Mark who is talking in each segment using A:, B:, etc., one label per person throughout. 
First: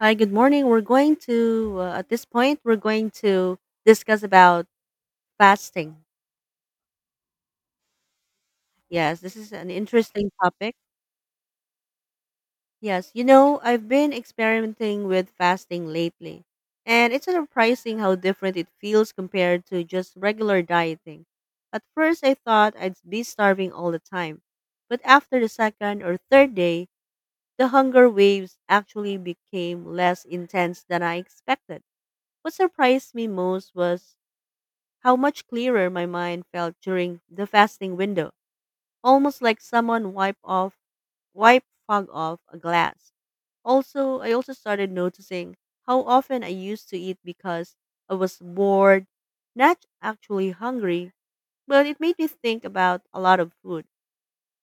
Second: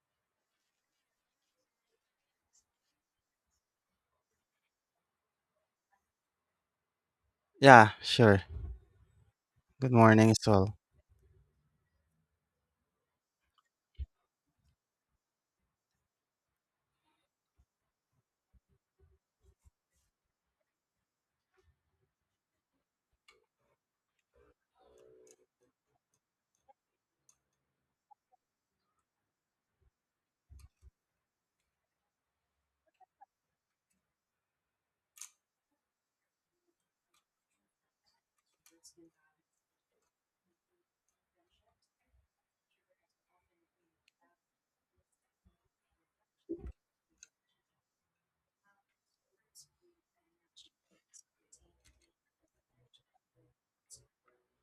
A: Hi, good morning. We're going to, at this point, we're going to discuss about fasting.
B: Yeah, sure.
A: Yes, this is an
B: Good
A: interesting
B: morning as
A: topic.
B: well.
A: Yes, you know, I've been experimenting with fasting lately, and it's surprising how different it feels compared to just regular dieting. At first, I thought I'd be starving all the time, but after the second or third day, the hunger waves actually became less intense than I expected. What surprised me most was how much clearer my mind felt during the fasting window, almost like someone wipe off wipe fog off a glass. I also started noticing how often I used to eat because I was bored, not actually hungry, but it made me think about a lot of food,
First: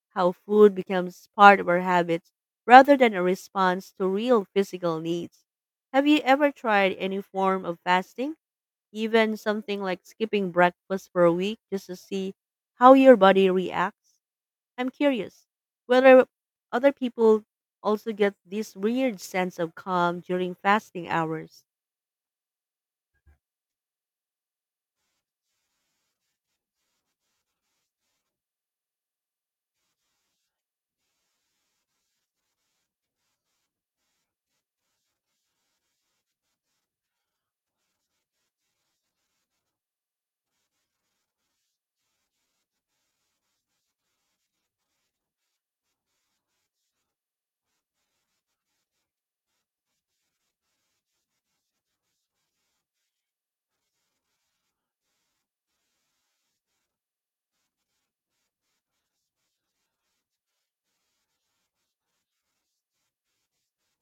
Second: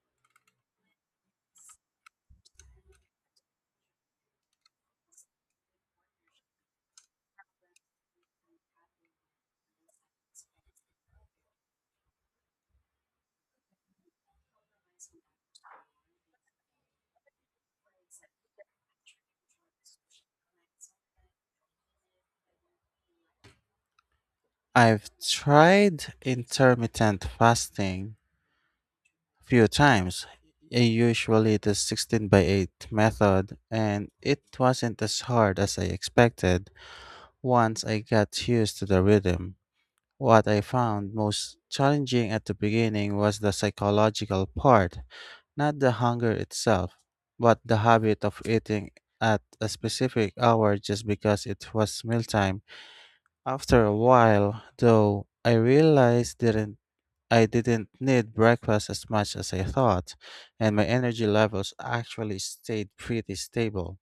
A: how food becomes part of our habits rather than a response to real physical needs. Have you ever tried any form of fasting? Even something like skipping breakfast for a week just to see how your body reacts. I'm curious whether other people also get this weird sense of calm during fasting hours.
B: I've tried intermittent fasting a few times, usually the 16 by 8 method, and it wasn't as hard as I expected once I got used to the rhythm. What I found most challenging at the beginning was the psychological part, not the hunger itself, but the habit of eating at a specific hour just because it was mealtime. After a while, though, I realized didn't I didn't need breakfast as much as I thought, and my energy levels actually stayed pretty stable.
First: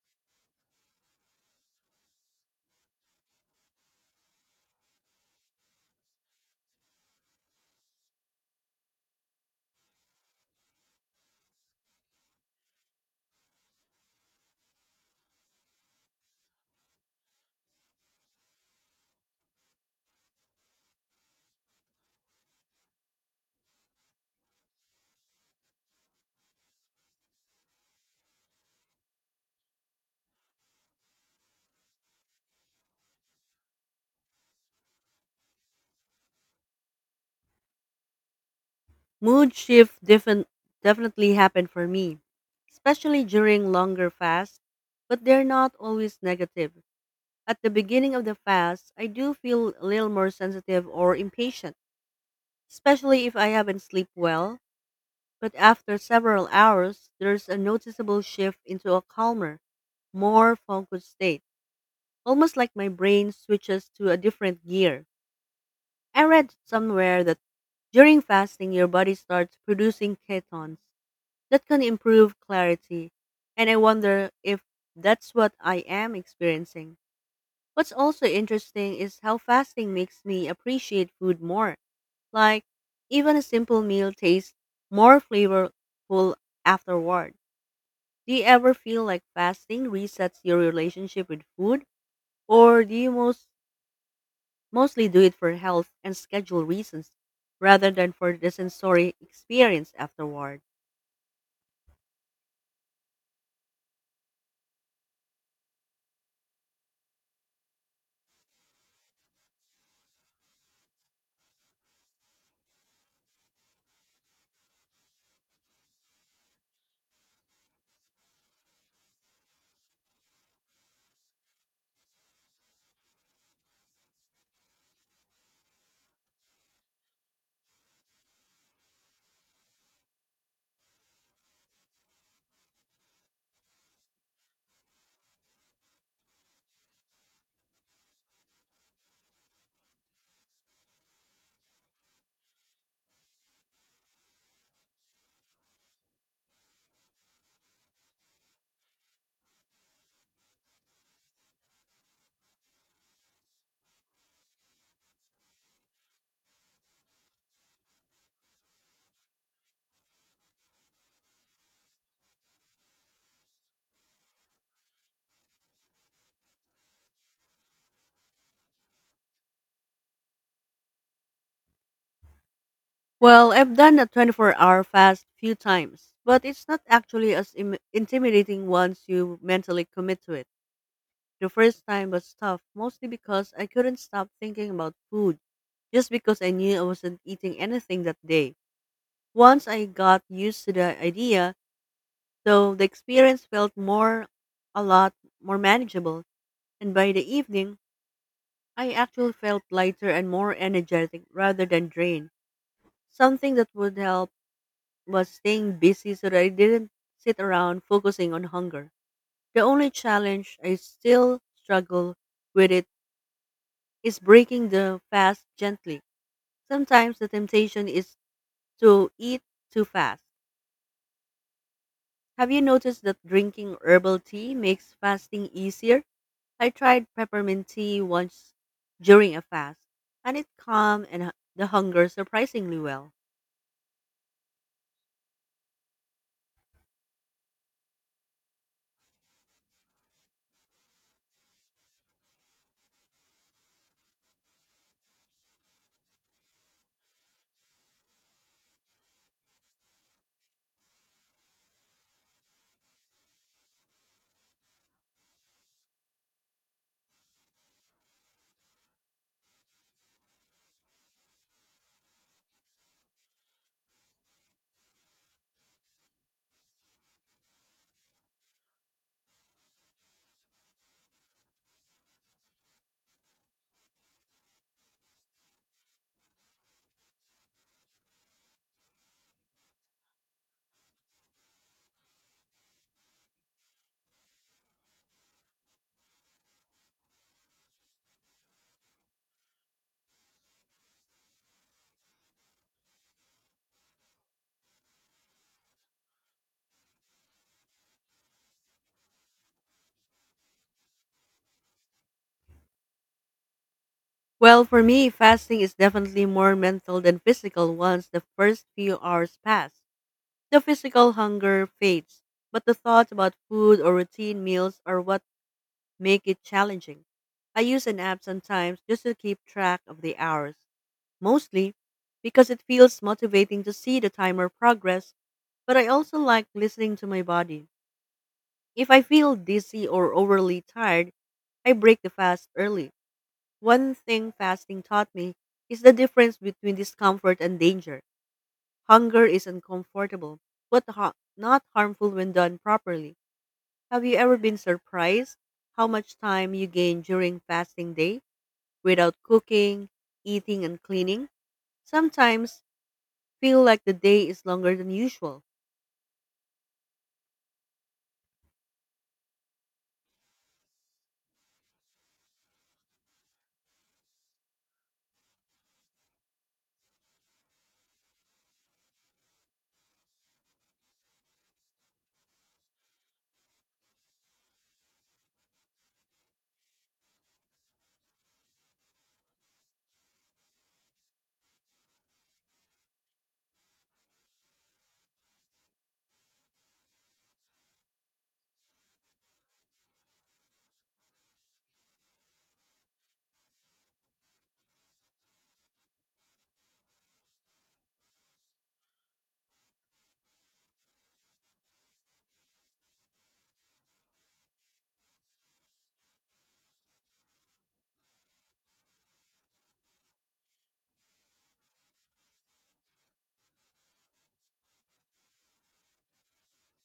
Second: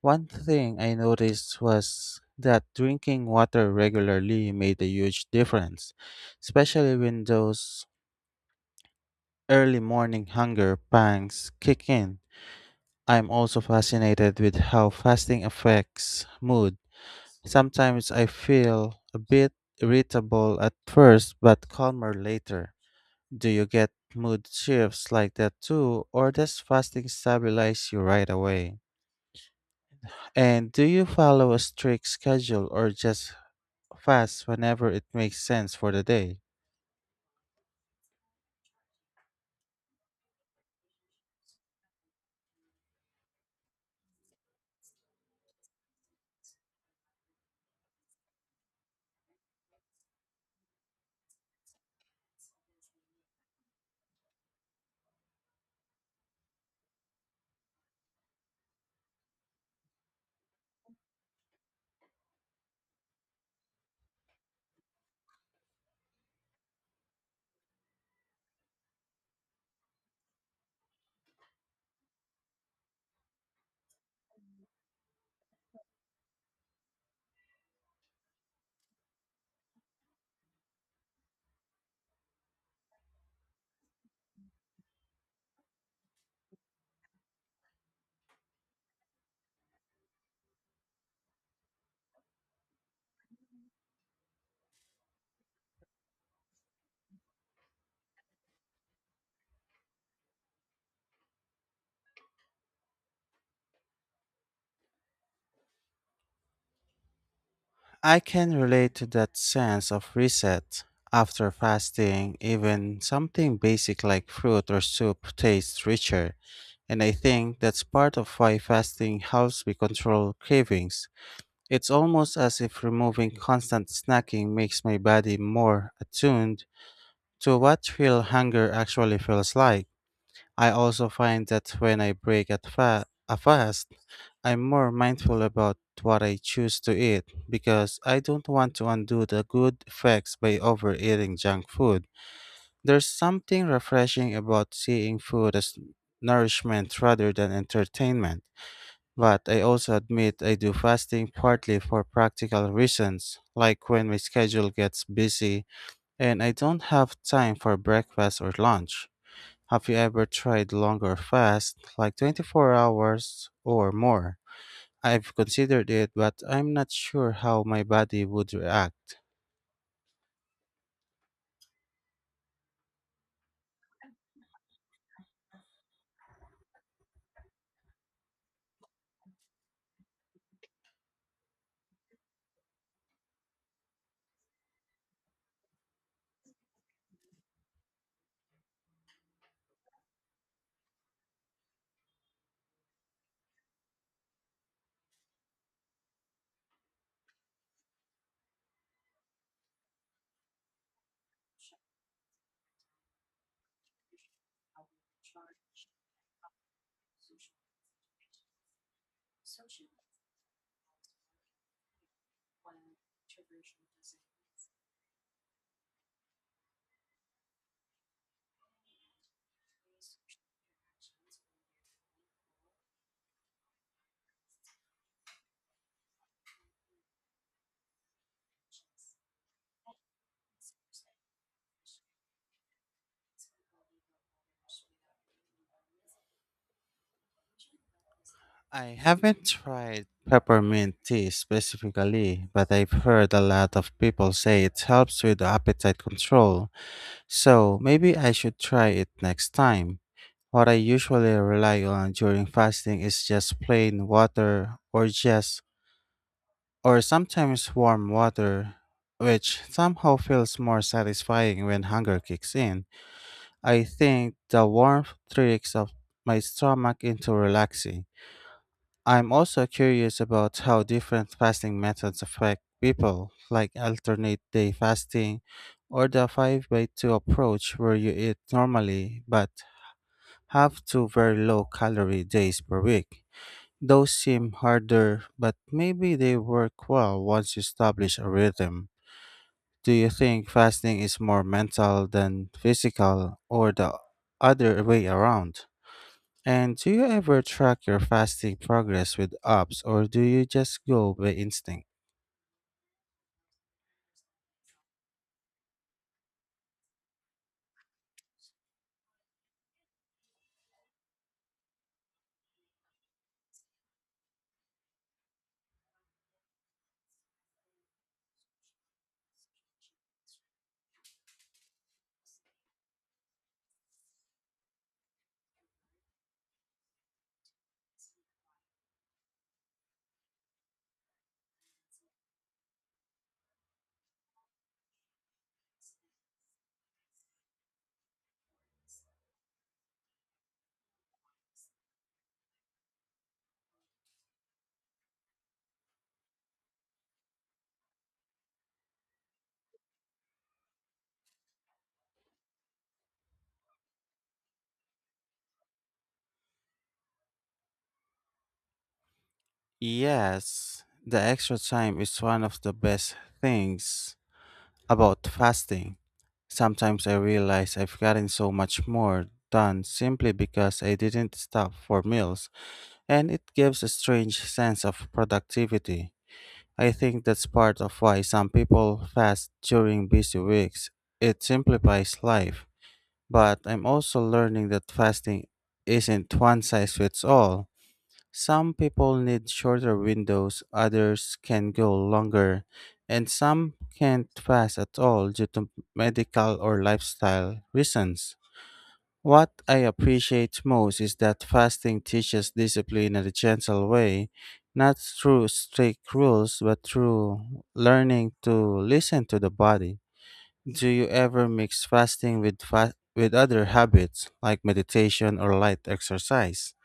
B: One thing I noticed was that drinking water regularly made a huge difference, especially when those early morning hunger pangs kick in. I'm also fascinated with how fasting affects mood. Sometimes I feel a bit irritable at first but calmer later. Do you get mood shifts like that too, or does fasting stabilize you right away? And do you follow a strict schedule or just fast whenever it makes sense for the day?
A: Mood shift defin- definitely happened for me, especially during longer fasts, but they're not always negative. At the beginning of the fast, I do feel a little more sensitive or impatient, especially if I haven't slept well. But after several hours, there's a noticeable shift into a calmer, more focused state, almost like my brain switches to a different gear. I read somewhere that during fasting, your body starts producing ketones that can improve clarity, and I wonder if that's what I am experiencing. What's also interesting is how fasting makes me appreciate food more. Like, even a simple meal tastes more flavorful afterward. Do you ever feel like fasting resets your relationship with food, or do you most mostly do it for health and schedule reasons rather than for the sensory experience afterward?
B: I can relate to that sense of reset. After fasting, even something basic like fruit or soup tastes richer. And I think that's part of why fasting helps me control cravings. It's almost as if removing constant snacking makes my body more attuned to what real hunger actually feels like. I also find that when I break a fast, I'm more mindful about what I choose to eat because I don't want to undo the good effects by overeating junk food. There's something refreshing about seeing food as nourishment rather than entertainment. But I also admit I do fasting partly for practical reasons, like when my schedule gets busy and I don't have time for breakfast or lunch. Have you ever tried longer fast, like 24 hours or more? I've considered it, but I'm not sure how my body would react.
A: Well, I've done a 24-hour fast few times, but it's not actually as intimidating once you mentally commit to it. The first time was tough, mostly because I couldn't stop thinking about food, just because I knew I wasn't eating anything that day. Once I got used to the idea, so the experience felt a lot more manageable, and by the evening, I actually felt lighter and more energetic rather than drained. Something that would help was staying busy so that I didn't sit around focusing on hunger. The only challenge I still struggle with it is breaking the fast gently. Sometimes the temptation is to eat too fast. Have you noticed that drinking herbal tea makes fasting easier? I tried peppermint tea once during a fast, and it calmed the hunger surprisingly well.
B: I haven't tried peppermint tea specifically, but I've heard a lot of people say it helps with appetite control. So maybe I should try it next time. What I usually rely on during fasting is just plain water or sometimes warm water, which somehow feels more satisfying when hunger kicks in. I think the warmth tricks of my stomach into relaxing. I'm also curious about how different fasting methods affect people, like alternate day fasting or the 5 by 2 approach where you eat normally but have two very low calorie days per week. Those seem harder, but maybe they work well once you establish a rhythm. Do you think fasting is more mental than physical, or the other way around? And do you ever track your fasting progress with apps, or do you just go by instinct?
A: Well, for me, fasting is definitely more mental than physical once the first few hours pass. The physical hunger fades, but the thoughts about food or routine meals are what make it challenging. I use an app sometimes just to keep track of the hours, mostly because it feels motivating to see the timer progress, but I also like listening to my body. If I feel dizzy or overly tired, I break the fast early. One thing fasting taught me is the difference between discomfort and danger. Hunger is uncomfortable, but not harmful when done properly. Have you ever been surprised how much time you gain during fasting day without cooking, eating, and cleaning? Sometimes feel like the day is longer than usual.
B: Yes, the extra time is one of the best things about fasting. Sometimes I realize I've gotten so much more done simply because I didn't stop for meals, and it gives a strange sense of productivity. I think that's part of why some people fast during busy weeks. It simplifies life. But I'm also learning that fasting isn't one size fits all. Some people need shorter windows, others can go longer, and some can't fast at all due to medical or lifestyle reasons. What I appreciate most is that fasting teaches discipline in a gentle way, not through strict rules, but through learning to listen to the body. Do you ever mix fasting with other habits like meditation or light exercise?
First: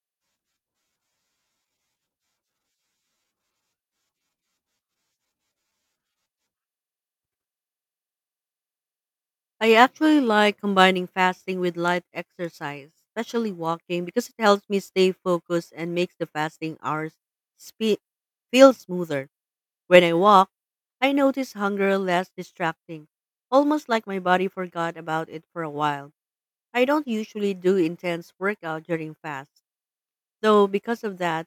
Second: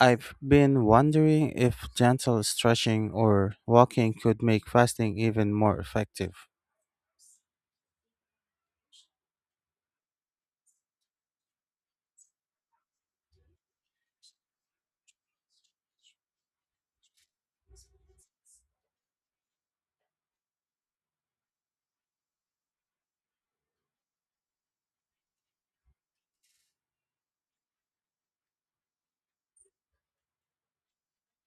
B: I've been wondering if gentle stretching or walking could make fasting even more effective.
A: I actually like combining fasting with light exercise, especially walking, because it helps me stay focused and makes the fasting hours spe- feel smoother. When I walk, I notice hunger less distracting, almost like my body forgot about it for a while. I don't usually do intense workout during fast, though because of that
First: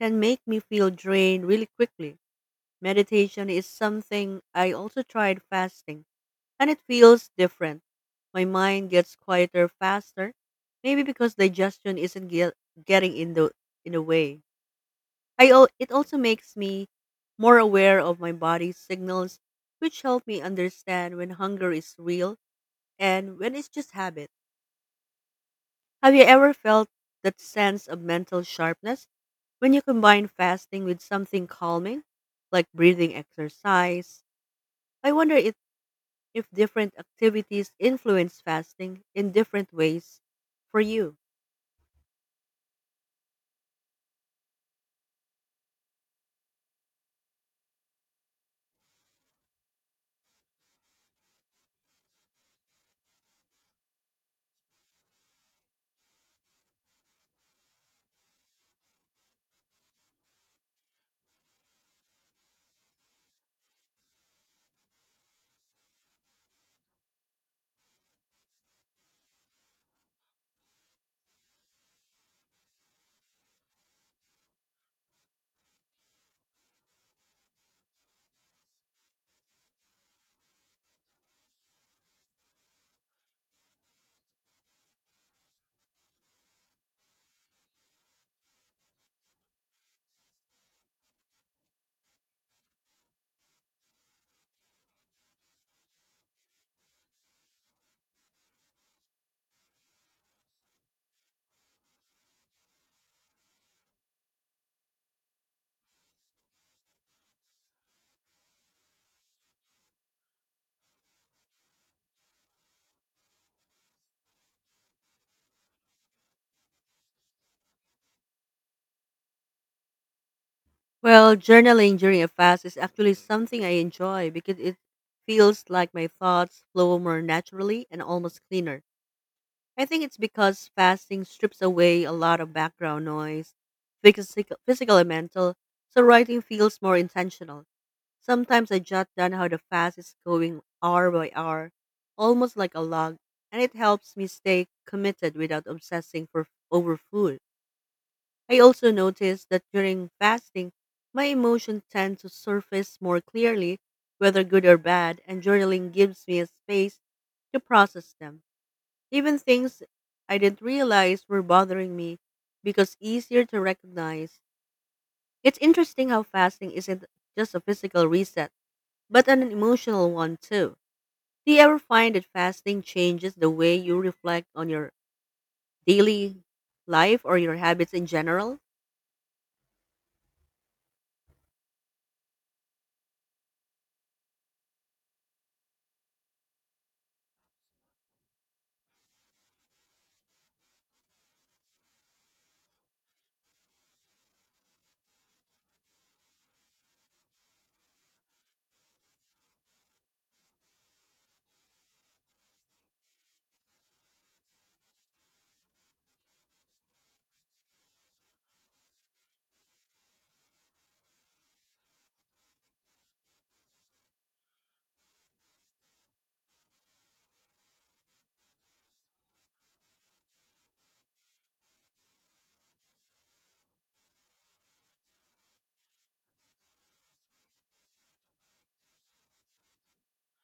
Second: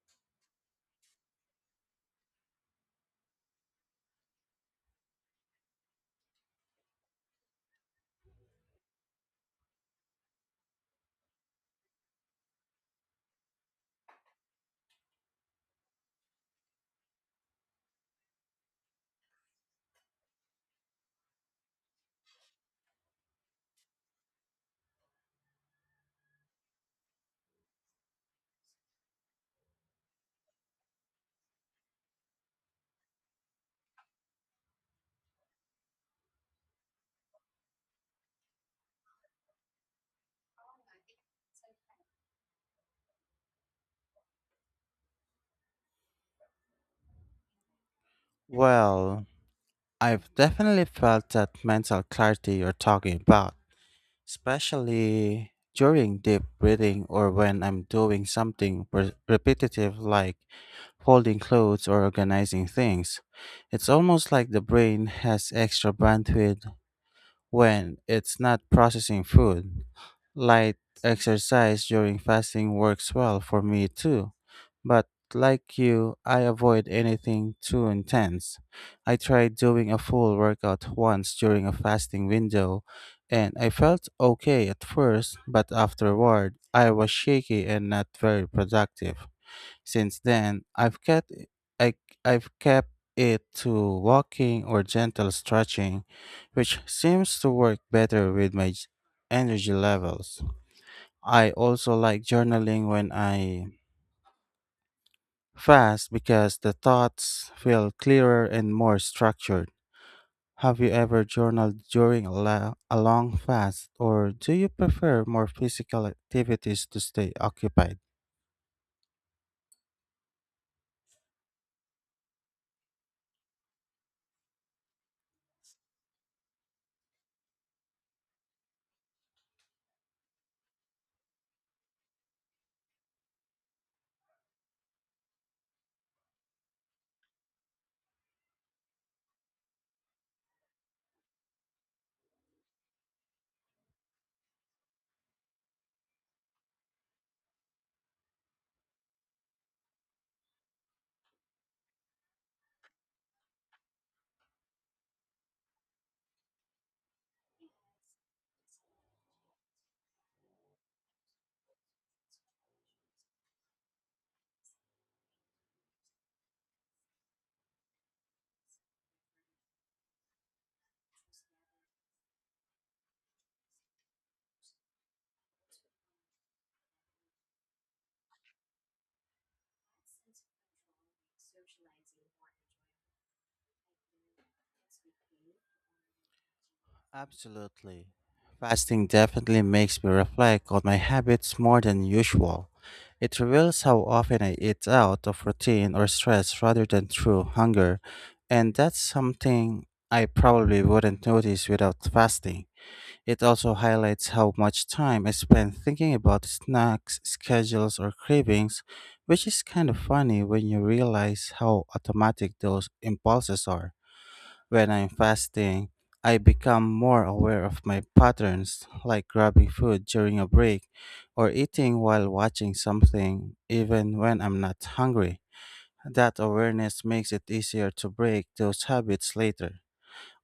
A: can make me feel drained really quickly. Meditation is something I also tried fasting and it feels different. My mind gets quieter faster, maybe because digestion isn't ge- getting in the way. It also makes me more aware of my body's signals, which help me understand when hunger is real and when it's just habit. Have you ever felt that sense of mental sharpness when you combine fasting with something calming, like breathing exercise? I wonder if different activities influence fasting in different ways for you?
B: Well, I've definitely felt that mental clarity you're talking about, especially during deep breathing or when I'm doing something repetitive like folding clothes or organizing things. It's almost like the brain has extra bandwidth when it's not processing food. Light exercise during fasting works well for me too, but like you, I avoid anything too intense. I tried doing a full workout once during a fasting window, and I felt okay at first, but afterward, I was shaky and not very productive. Since then, I, I've kept it to walking or gentle stretching, which seems to work better with my energy levels. I also like journaling when I fast because the thoughts feel clearer and more structured. Have you ever journaled during a long fast, or do you prefer more physical activities to stay occupied?
A: Well, journaling during a fast is actually something I enjoy because it feels like my thoughts flow more naturally and almost cleaner. I think it's because fasting strips away a lot of background noise, physical and mental, so writing feels more intentional. Sometimes I jot down how the fast is going hour by hour, almost like a log, and it helps me stay committed without obsessing for over food. I also notice that during fasting, my emotions tend to surface more clearly, whether good or bad, and journaling gives me a space to process them. Even things I didn't realize were bothering me because easier to recognize. It's interesting how fasting isn't just a physical reset but an emotional one too. Do you ever find that fasting changes the way you reflect on your daily life or your habits in general?
B: Absolutely. Fasting definitely makes me reflect on my habits more than usual. It reveals how often I eat out of routine or stress rather than through hunger, and that's something I probably wouldn't notice without fasting. It also highlights how much time I spend thinking about snacks, schedules, or cravings, which is kind of funny when you realize how automatic those impulses are. When I'm fasting, I become more aware of my patterns, like grabbing food during a break or eating while watching something, even when I'm not hungry. That awareness makes it easier to break those habits later.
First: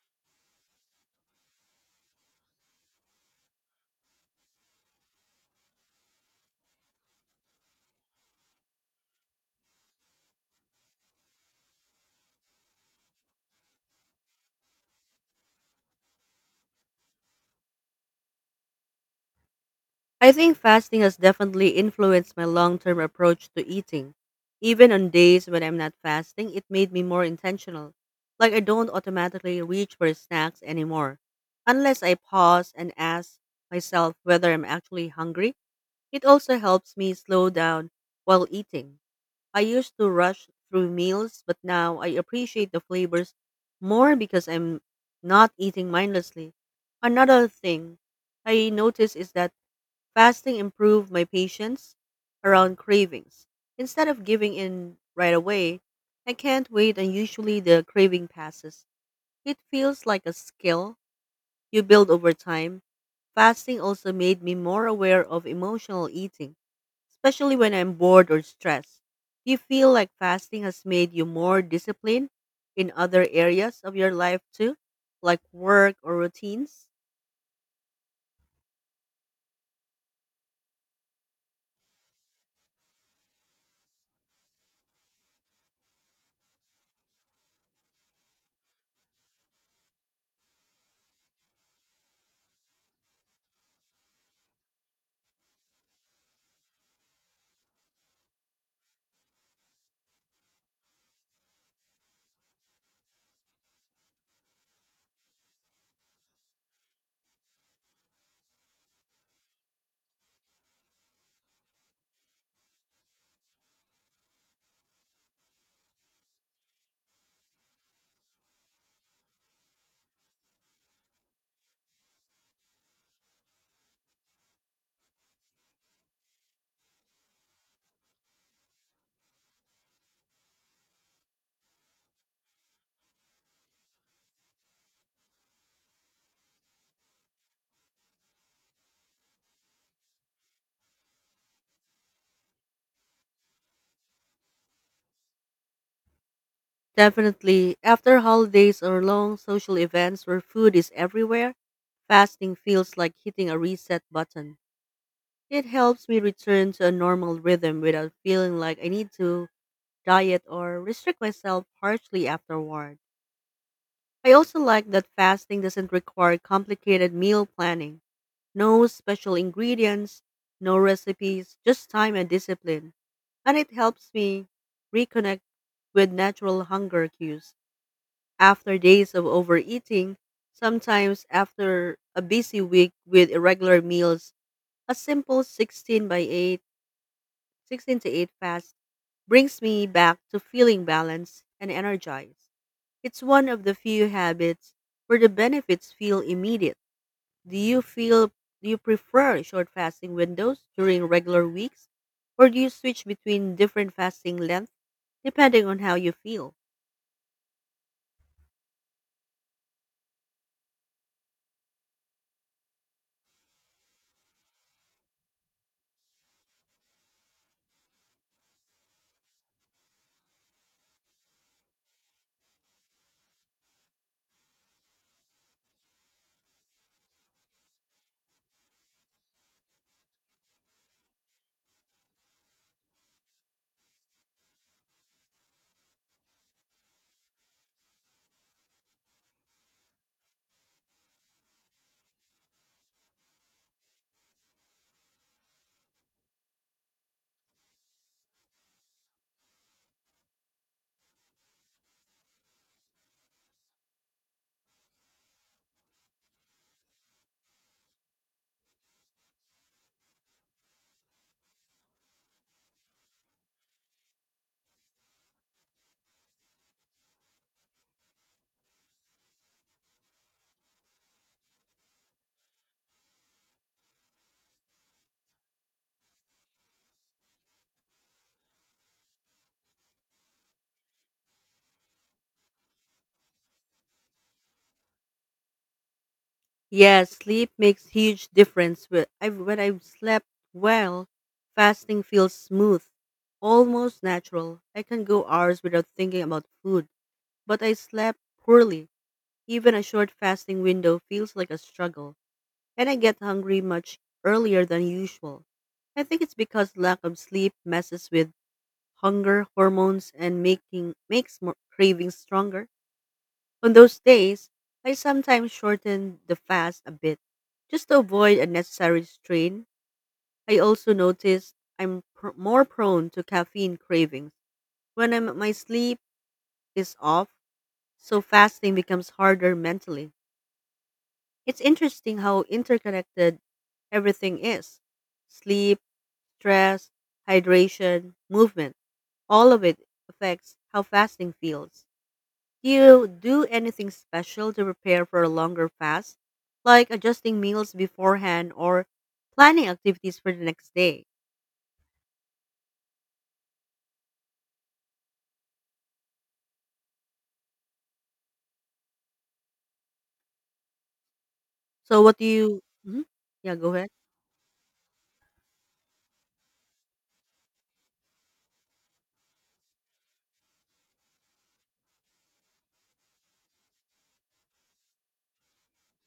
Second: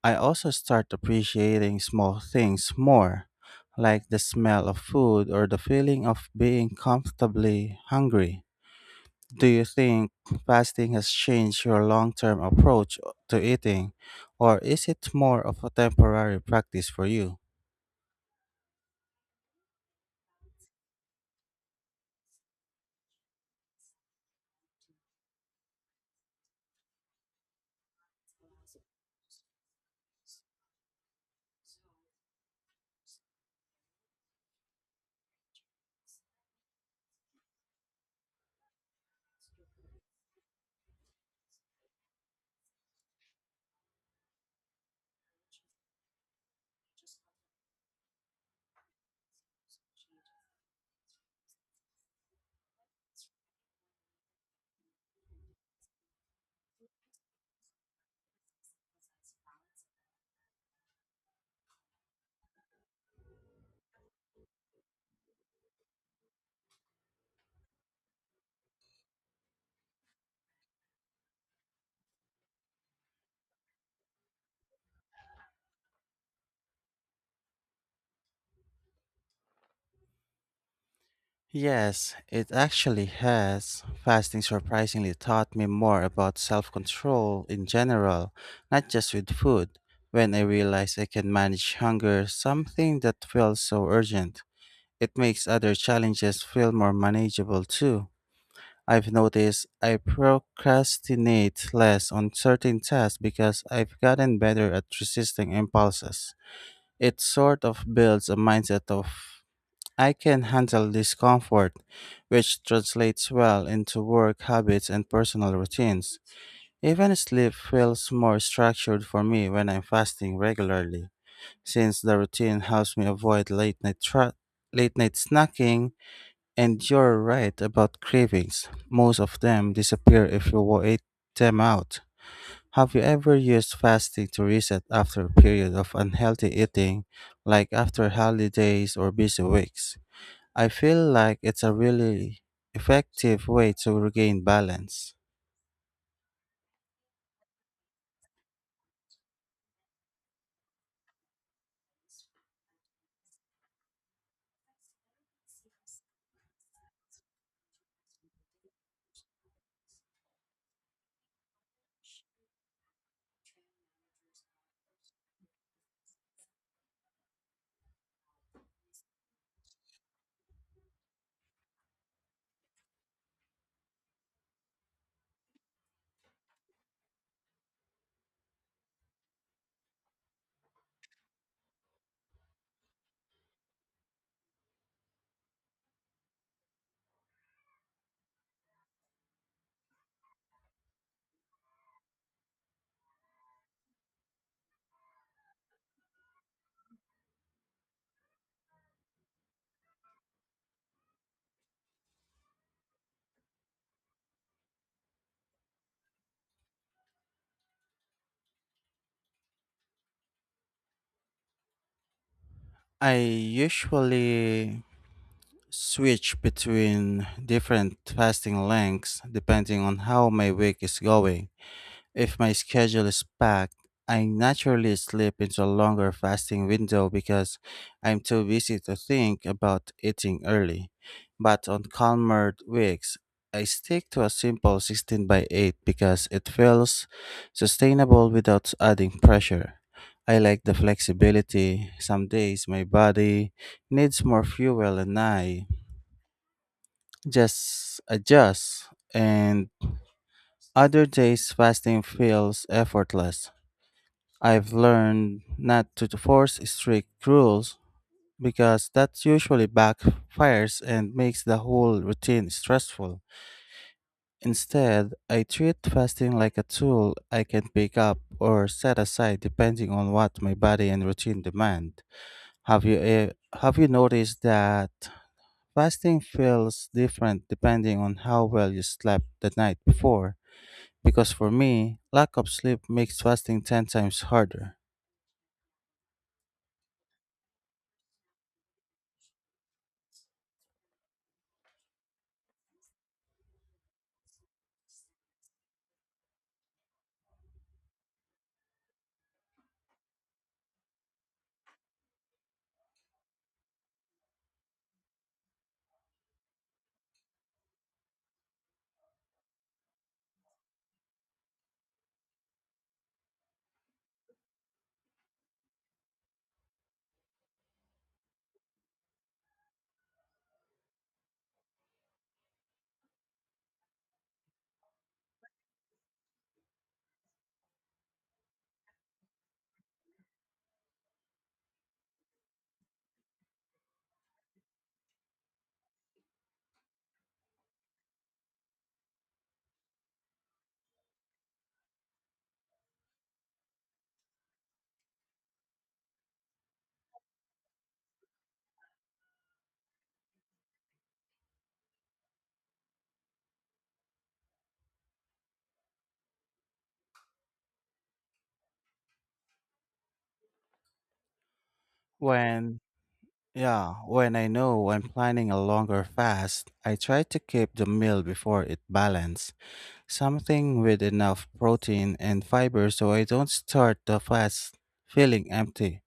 B: I also start appreciating small things more, like the smell of food or the feeling of being comfortably hungry. Do you think fasting has changed your long term approach to eating, or is it more of a temporary practice for you?
A: I think fasting has definitely influenced my long term approach to eating. Even on days when I'm not fasting, it made me more intentional. Like I don't automatically reach for snacks anymore. Unless I pause and ask myself whether I'm actually hungry, it also helps me slow down while eating. I used to rush through meals, but now I appreciate the flavors more because I'm not eating mindlessly. Another thing I noticed is that fasting improved my patience around cravings. Instead of giving in right away, I can't wait and usually the craving passes. It feels like a skill you build over time. Fasting also made me more aware of emotional eating especially when I'm bored or stressed. Do you feel like fasting has made you more disciplined in other areas of your life too, like work or routines?
B: Yes, it actually has. Fasting surprisingly taught me more about self control in general, not just with food. When I realized I can manage hunger, something that felt so urgent, it makes other challenges feel more manageable too. I've noticed I procrastinate less on certain tasks because I've gotten better at resisting impulses. It sort of builds a mindset of I can handle discomfort, which translates well into work habits and personal routines. Even sleep feels more structured for me when I'm fasting regularly, since the routine helps me avoid late night snacking. And you're right about cravings. Most of them disappear if you wait them out. Have you ever used fasting to reset after a period of unhealthy eating, like after holidays or busy weeks? I feel like it's a really effective way to regain balance.
A: Definitely, after holidays or long social events where food is everywhere, fasting feels like hitting a reset button. It helps me return to a normal rhythm without feeling like I need to diet or restrict myself harshly afterward. I also like that fasting doesn't require complicated meal planning. No special ingredients, no recipes, just time and discipline. And it helps me reconnect with natural hunger cues after days of overeating, sometimes after a busy week with irregular meals. A simple 16 by 8, 16 to 8 fast brings me back to feeling balanced and energized. It's one of the few habits where the benefits feel immediate. Do you feel do you prefer short fasting windows during regular weeks or do you switch between different fasting lengths depending on how you feel?
B: I usually switch between different fasting lengths depending on how my week is going. If my schedule is packed, I naturally slip into a longer fasting window because I'm too busy to think about eating early. But on calmer weeks, I stick to a simple 16 by 8 because it feels sustainable without adding pressure. I like the flexibility. Some days my body needs more fuel and I just adjust, and other days fasting feels effortless. I've learned not to force strict rules because that usually backfires and makes the whole routine stressful. Instead, I treat fasting like a tool I can pick up or set aside depending on what my body and routine demand. Have you eh, have you noticed that fasting feels different depending on how well you slept the night before? Because for me, lack of sleep makes fasting 10 times harder.
A: Yes, sleep makes huge difference. When I've slept well, fasting feels smooth, almost natural. I can go hours without thinking about food, but I slept poorly. Even a short fasting window feels like a struggle. And I get hungry much earlier than usual. I think it's because lack of sleep messes with hunger hormones and making makes more cravings stronger. On those days, I sometimes shorten the fast a bit just to avoid unnecessary strain. I also noticed I'm more prone to caffeine cravings when my sleep is off, so fasting becomes harder mentally. It's interesting how interconnected everything is: sleep, stress, hydration, movement, all of it affects how fasting feels. Do you do anything special to prepare for a longer fast, like adjusting meals beforehand or planning activities for the next day? So, what do you?
B: When
A: Mhm. Yeah, go ahead.
B: Yeah, when I know I'm planning a longer fast, I try to keep the meal before it balanced, something with enough protein and fiber so I don't start the fast feeling empty.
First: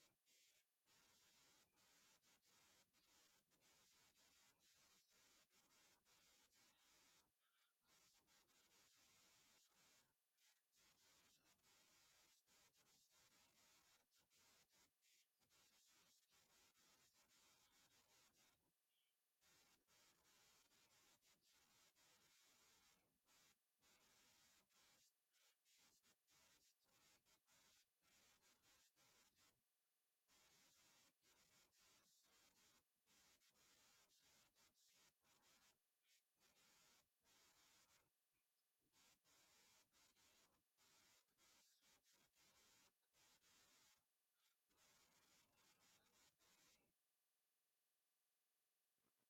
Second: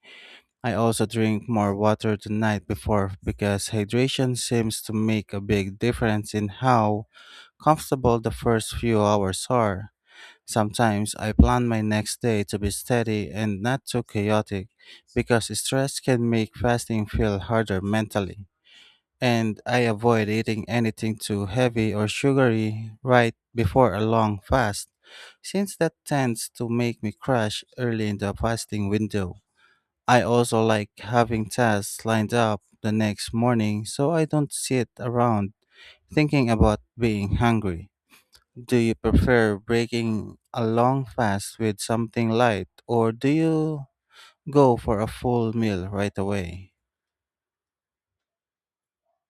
B: I also drink more water the night before because hydration seems to make a big difference in how comfortable the first few hours are. Sometimes I plan my next day to be steady and not too chaotic because stress can make fasting feel harder mentally, and I avoid eating anything too heavy or sugary right before a long fast, since that tends to make me crash early in the fasting window. I also like having tasks lined up the next morning so I don't sit around thinking about being hungry. Do you prefer breaking a long fast with something light, or do you go for a full meal right away?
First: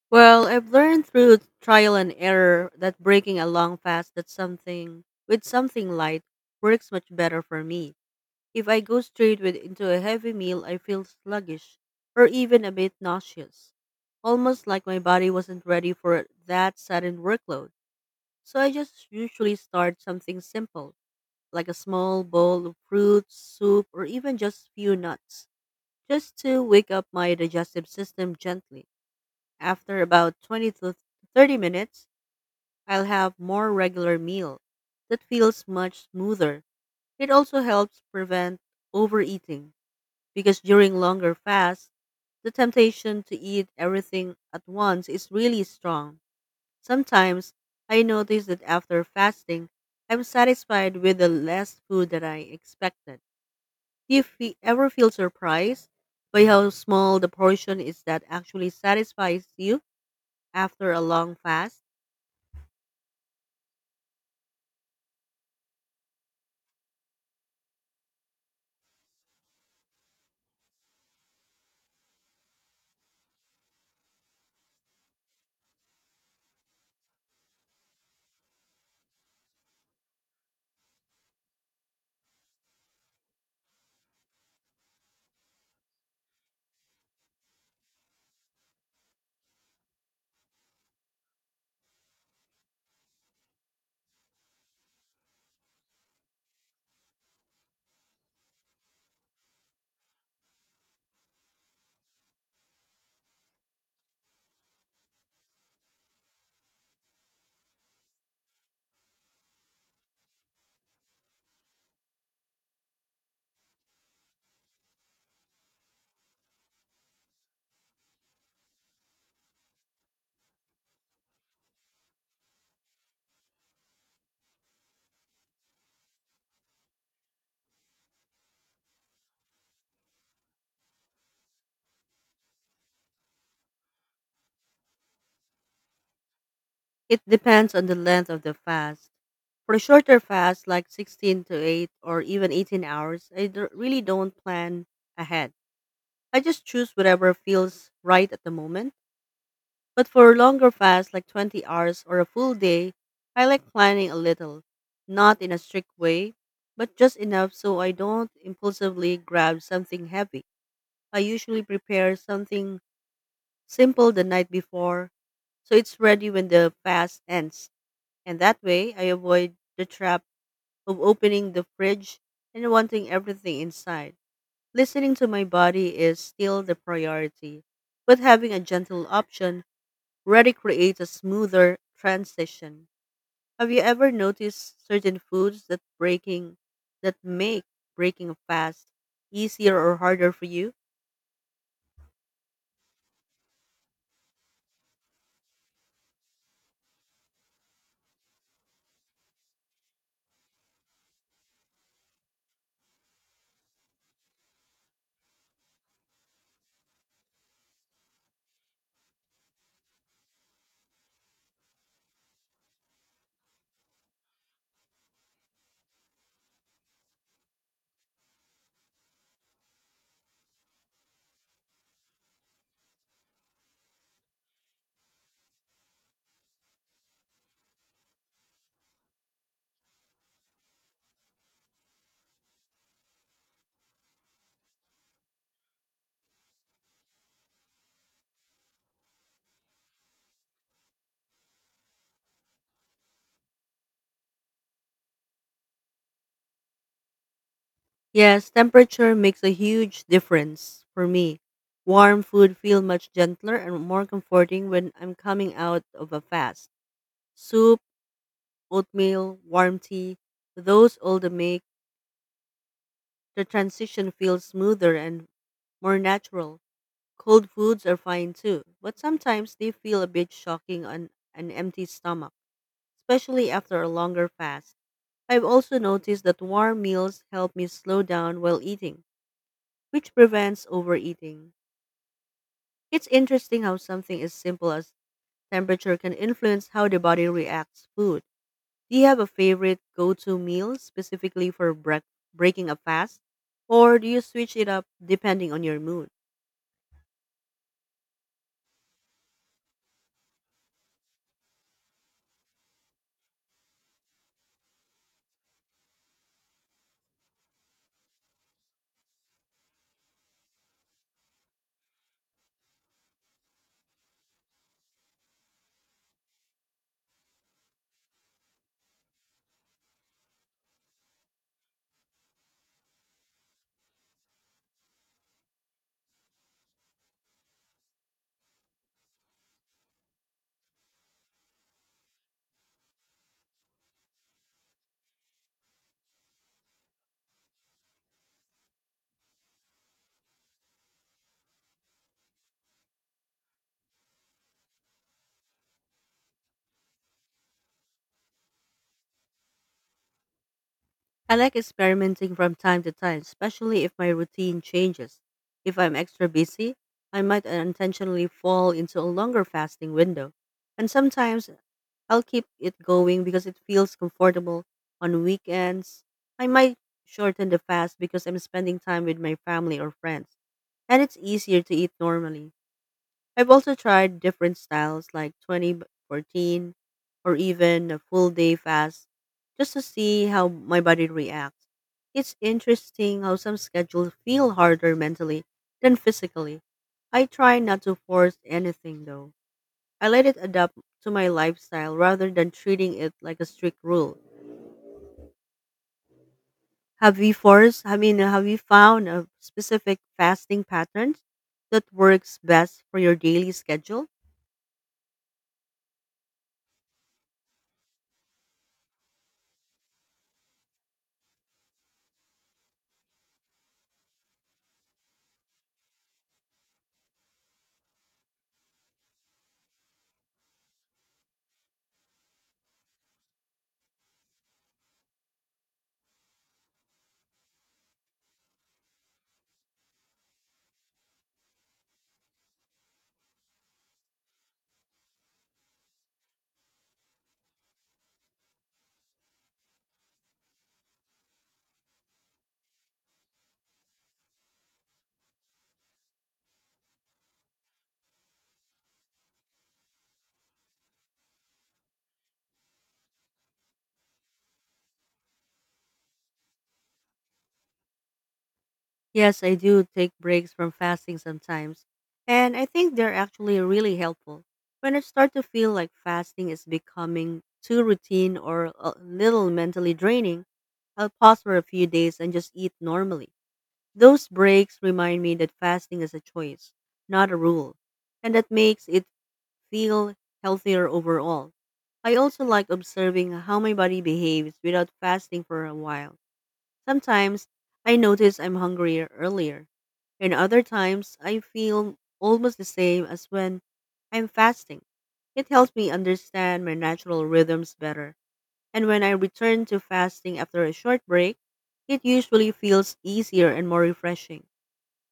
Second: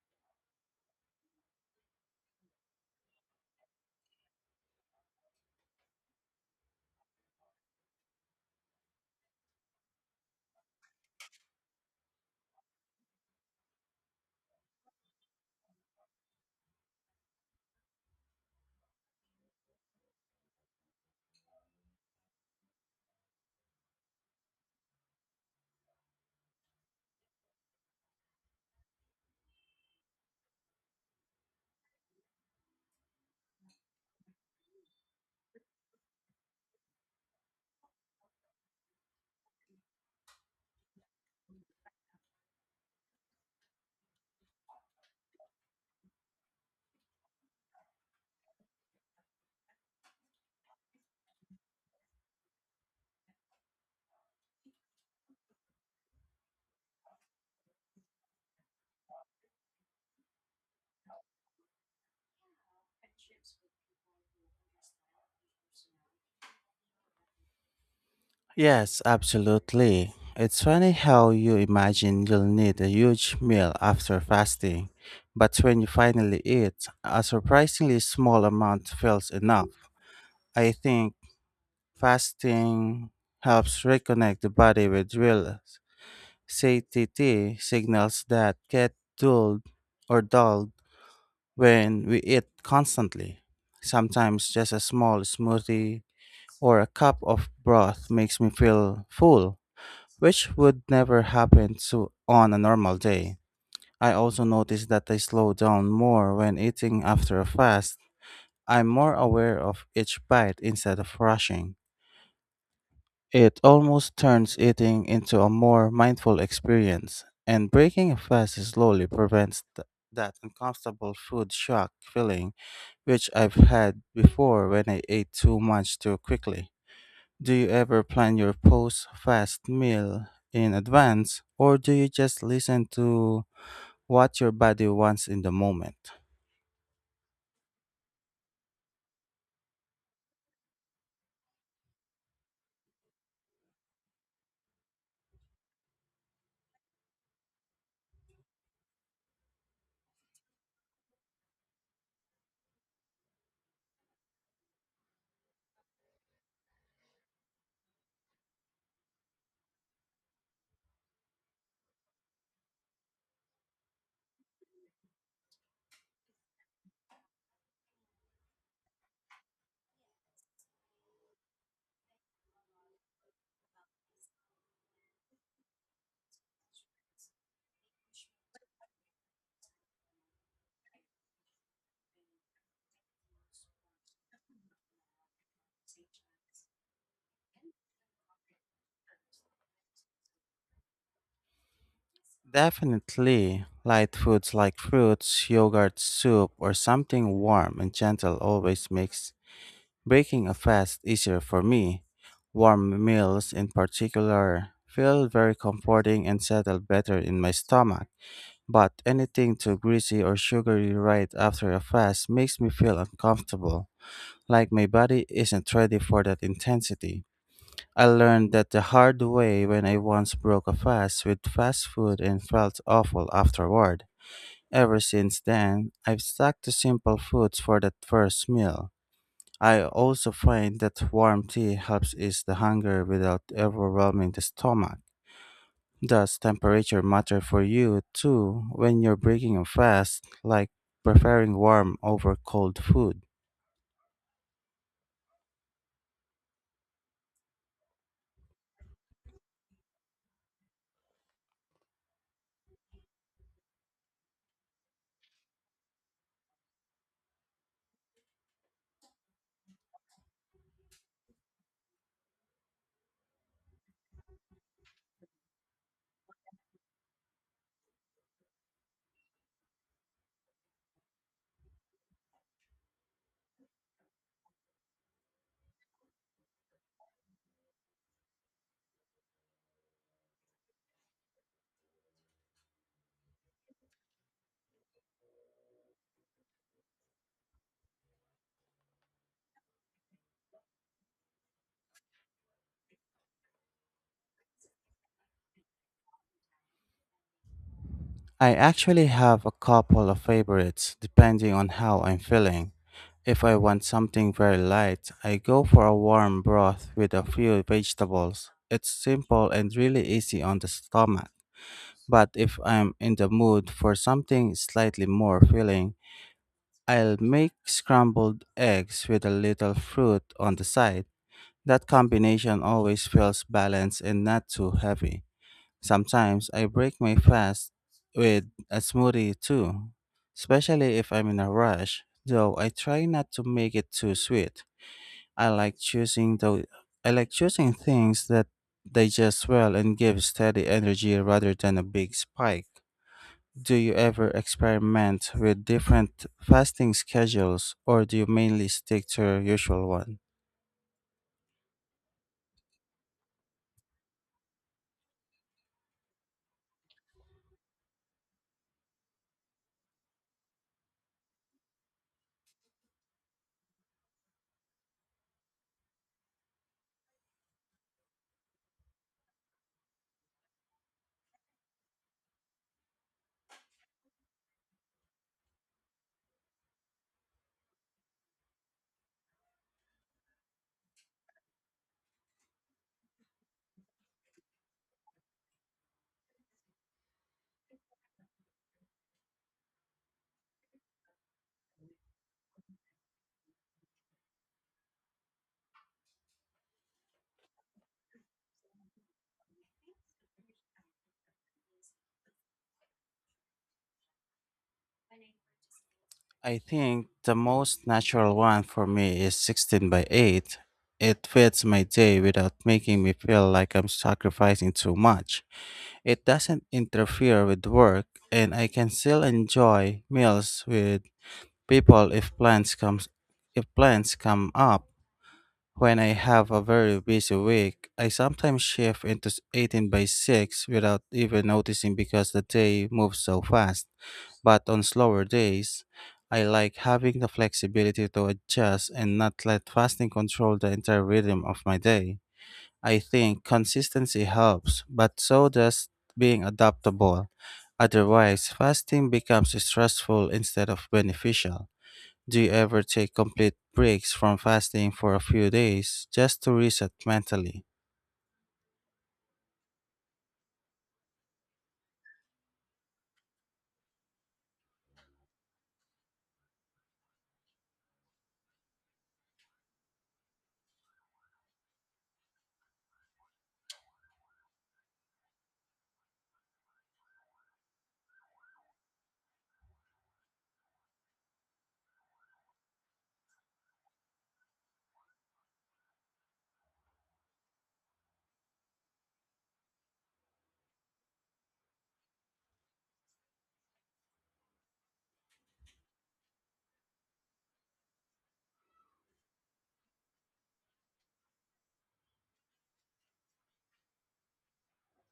A: Well, I've learned through trial and error that breaking a long fast that something with something light works much better for me. If I go straight with into a heavy meal, I feel sluggish or even a bit nauseous, almost like my body wasn't ready for that sudden workload. So I just usually start something simple, like a small bowl of fruits, soup, or even just few nuts, just to wake up my digestive system gently. After about 20 to 30 minutes, I'll have more regular meal that feels much smoother. It also helps prevent overeating because during longer fasts, the temptation to eat everything at once is really strong. Sometimes I notice that after fasting, I'm satisfied with the less food that I expected. Do you ever feel surprised by how small the portion is that actually satisfies you after a long fast?
B: Yes, absolutely. It's funny how you imagine you'll need a huge meal after fasting, but when you finally eat, a surprisingly small amount feels enough. I think fasting helps reconnect the body with real satiety signals that get dulled when we eat constantly. Sometimes just a small smoothie or a cup of broth makes me feel full, which would never happen to on a normal day. I also notice that I slow down more when eating after a fast. I'm more aware of each bite instead of rushing. It almost turns eating into a more mindful experience, and breaking a fast slowly prevents that uncomfortable food shock feeling, which I've had before when I ate too much too quickly. Do you ever plan your post fast meal in advance, or do you just listen to what your body wants in the moment?
A: It depends on the length of the fast. For shorter fasts like 16 to 8 or even 18 hours, I really don't plan ahead. I just choose whatever feels right at the moment. But for longer fasts, like 20 hours or a full day, I like planning a little, not in a strict way, but just enough so I don't impulsively grab something heavy. I usually prepare something simple the night before so it's ready when the fast ends. And that way, I avoid the trap of opening the fridge and wanting everything inside. Listening to my body is still the priority, but having a gentle option really creates a smoother transition. Have you ever noticed certain foods that make breaking a fast easier or harder for you?
B: Definitely, light foods like fruits, yogurt, soup, or something warm and gentle always makes breaking a fast easier for me. Warm meals, in particular, feel very comforting and settle better in my stomach. But anything too greasy or sugary right after a fast makes me feel uncomfortable, like my body isn't ready for that intensity. I learned that the hard way when I once broke a fast with fast food and felt awful afterward. Ever since then, I've stuck to simple foods for that first meal. I also find that warm tea helps ease the hunger without overwhelming the stomach. Does temperature matter for you too when you're breaking a fast, like preferring warm over cold food?
A: Yes, temperature makes a huge difference for me. Warm food feel much gentler and more comforting when I'm coming out of a fast. Soup, oatmeal, warm tea, those all the make the transition feels smoother and more natural. Cold foods are fine too, but sometimes they feel a bit shocking on an empty stomach, especially after a longer fast. I've also noticed that warm meals help me slow down while eating, which prevents overeating. It's interesting how something as simple as temperature can influence how the body reacts to food. Do you have a favorite go-to meal specifically for breaking a fast, or do you switch it up depending on your mood?
B: I actually have a couple of favorites depending on how I'm feeling. If I want something very light, I go for a warm broth with a few vegetables. It's simple and really easy on the stomach. But if I'm in the mood for something slightly more filling, I'll make scrambled eggs with a little fruit on the side. That combination always feels balanced and not too heavy. Sometimes I break my fast with a smoothie too, especially if I'm in a rush, though I try not to make it too sweet. I like choosing though I like choosing things that digest well and give steady energy rather than a big spike. Do you ever experiment with different fasting schedules or do you mainly stick to your usual one?
A: I like experimenting from time to time, especially if my routine changes. If I'm extra busy, I might unintentionally fall into a longer fasting window. And sometimes I'll keep it going because it feels comfortable. On weekends, I might shorten the fast because I'm spending time with my family or friends, and it's easier to eat normally. I've also tried different styles like 2014 or even a full day fast just to see how my body reacts. It's interesting how some schedules feel harder mentally than physically. I try not to force anything though. I let it adapt to my lifestyle rather than treating it like a strict rule. Have you forced, I mean, Have you found a specific fasting patterns that works best for your daily schedule?
B: I think the most natural one for me is 16 by 8. It fits my day without making me feel like I'm sacrificing too much. It doesn't interfere with work, and I can still enjoy meals with people if plans come up. When I have a very busy week, I sometimes shift into 18 by 6 without even noticing because the day moves so fast. But on slower days, I like having the flexibility to adjust and not let fasting control the entire rhythm of my day. I think consistency helps, but so does being adaptable. Otherwise, fasting becomes stressful instead of beneficial. Do you ever take complete breaks from fasting for a few days just to reset mentally?
A: Yes, I do take breaks from fasting sometimes, and I think they're actually really helpful. When I start to feel like fasting is becoming too routine or a little mentally draining, I'll pause for a few days and just eat normally. Those breaks remind me that fasting is a choice, not a rule, and that makes it feel healthier overall. I also like observing how my body behaves without fasting for a while. Sometimes I notice I'm hungrier earlier, and other times I feel almost the same as when I'm fasting. It helps me understand my natural rhythms better. And when I return to fasting after a short break, it usually feels easier and more refreshing.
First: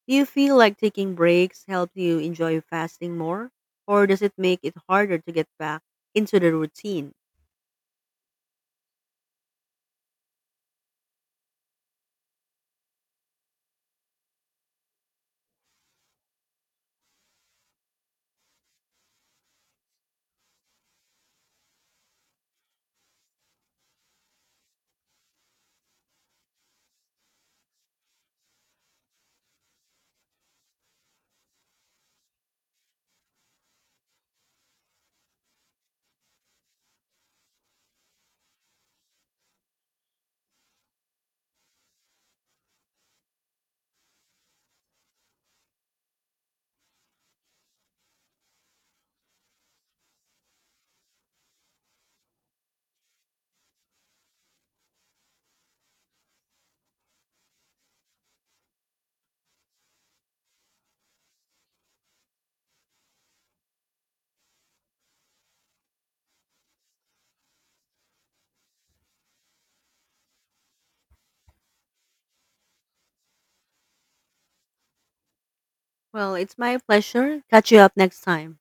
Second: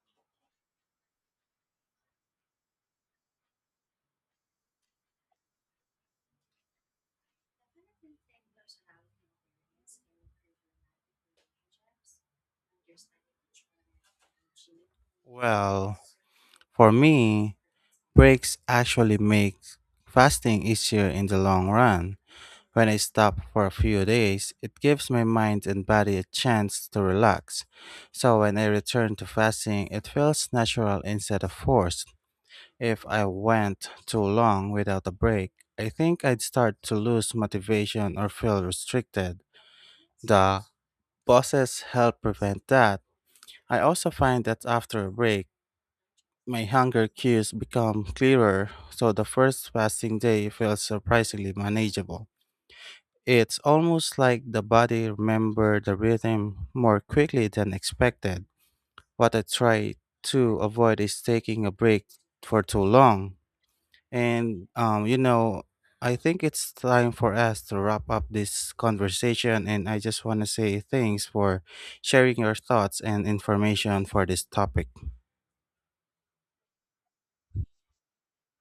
A: Do you feel like taking breaks helps you enjoy fasting more? Or does it make it harder to get back into the routine?
B: Well, for me, breaks actually make fasting easier in the long run. When I stop for a few days, it gives my mind and body a chance to relax. So when I return to fasting, it feels natural instead of forced. If I went too long without a break, I think I'd start to lose motivation or feel restricted. The Bosses help prevent that. I also find that after a break, my hunger cues become clearer, so the first fasting day feels surprisingly manageable. It's almost like the body remember the rhythm more quickly than expected. What I try to avoid is taking a break for too long. And, um, you know, I think it's time for us to wrap up this conversation. And I just want to say thanks for sharing your thoughts and information for this topic.
A: Well, it's my pleasure. Catch you up next time.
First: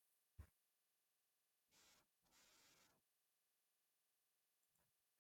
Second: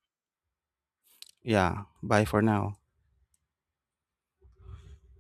B: Yeah. Bye for now.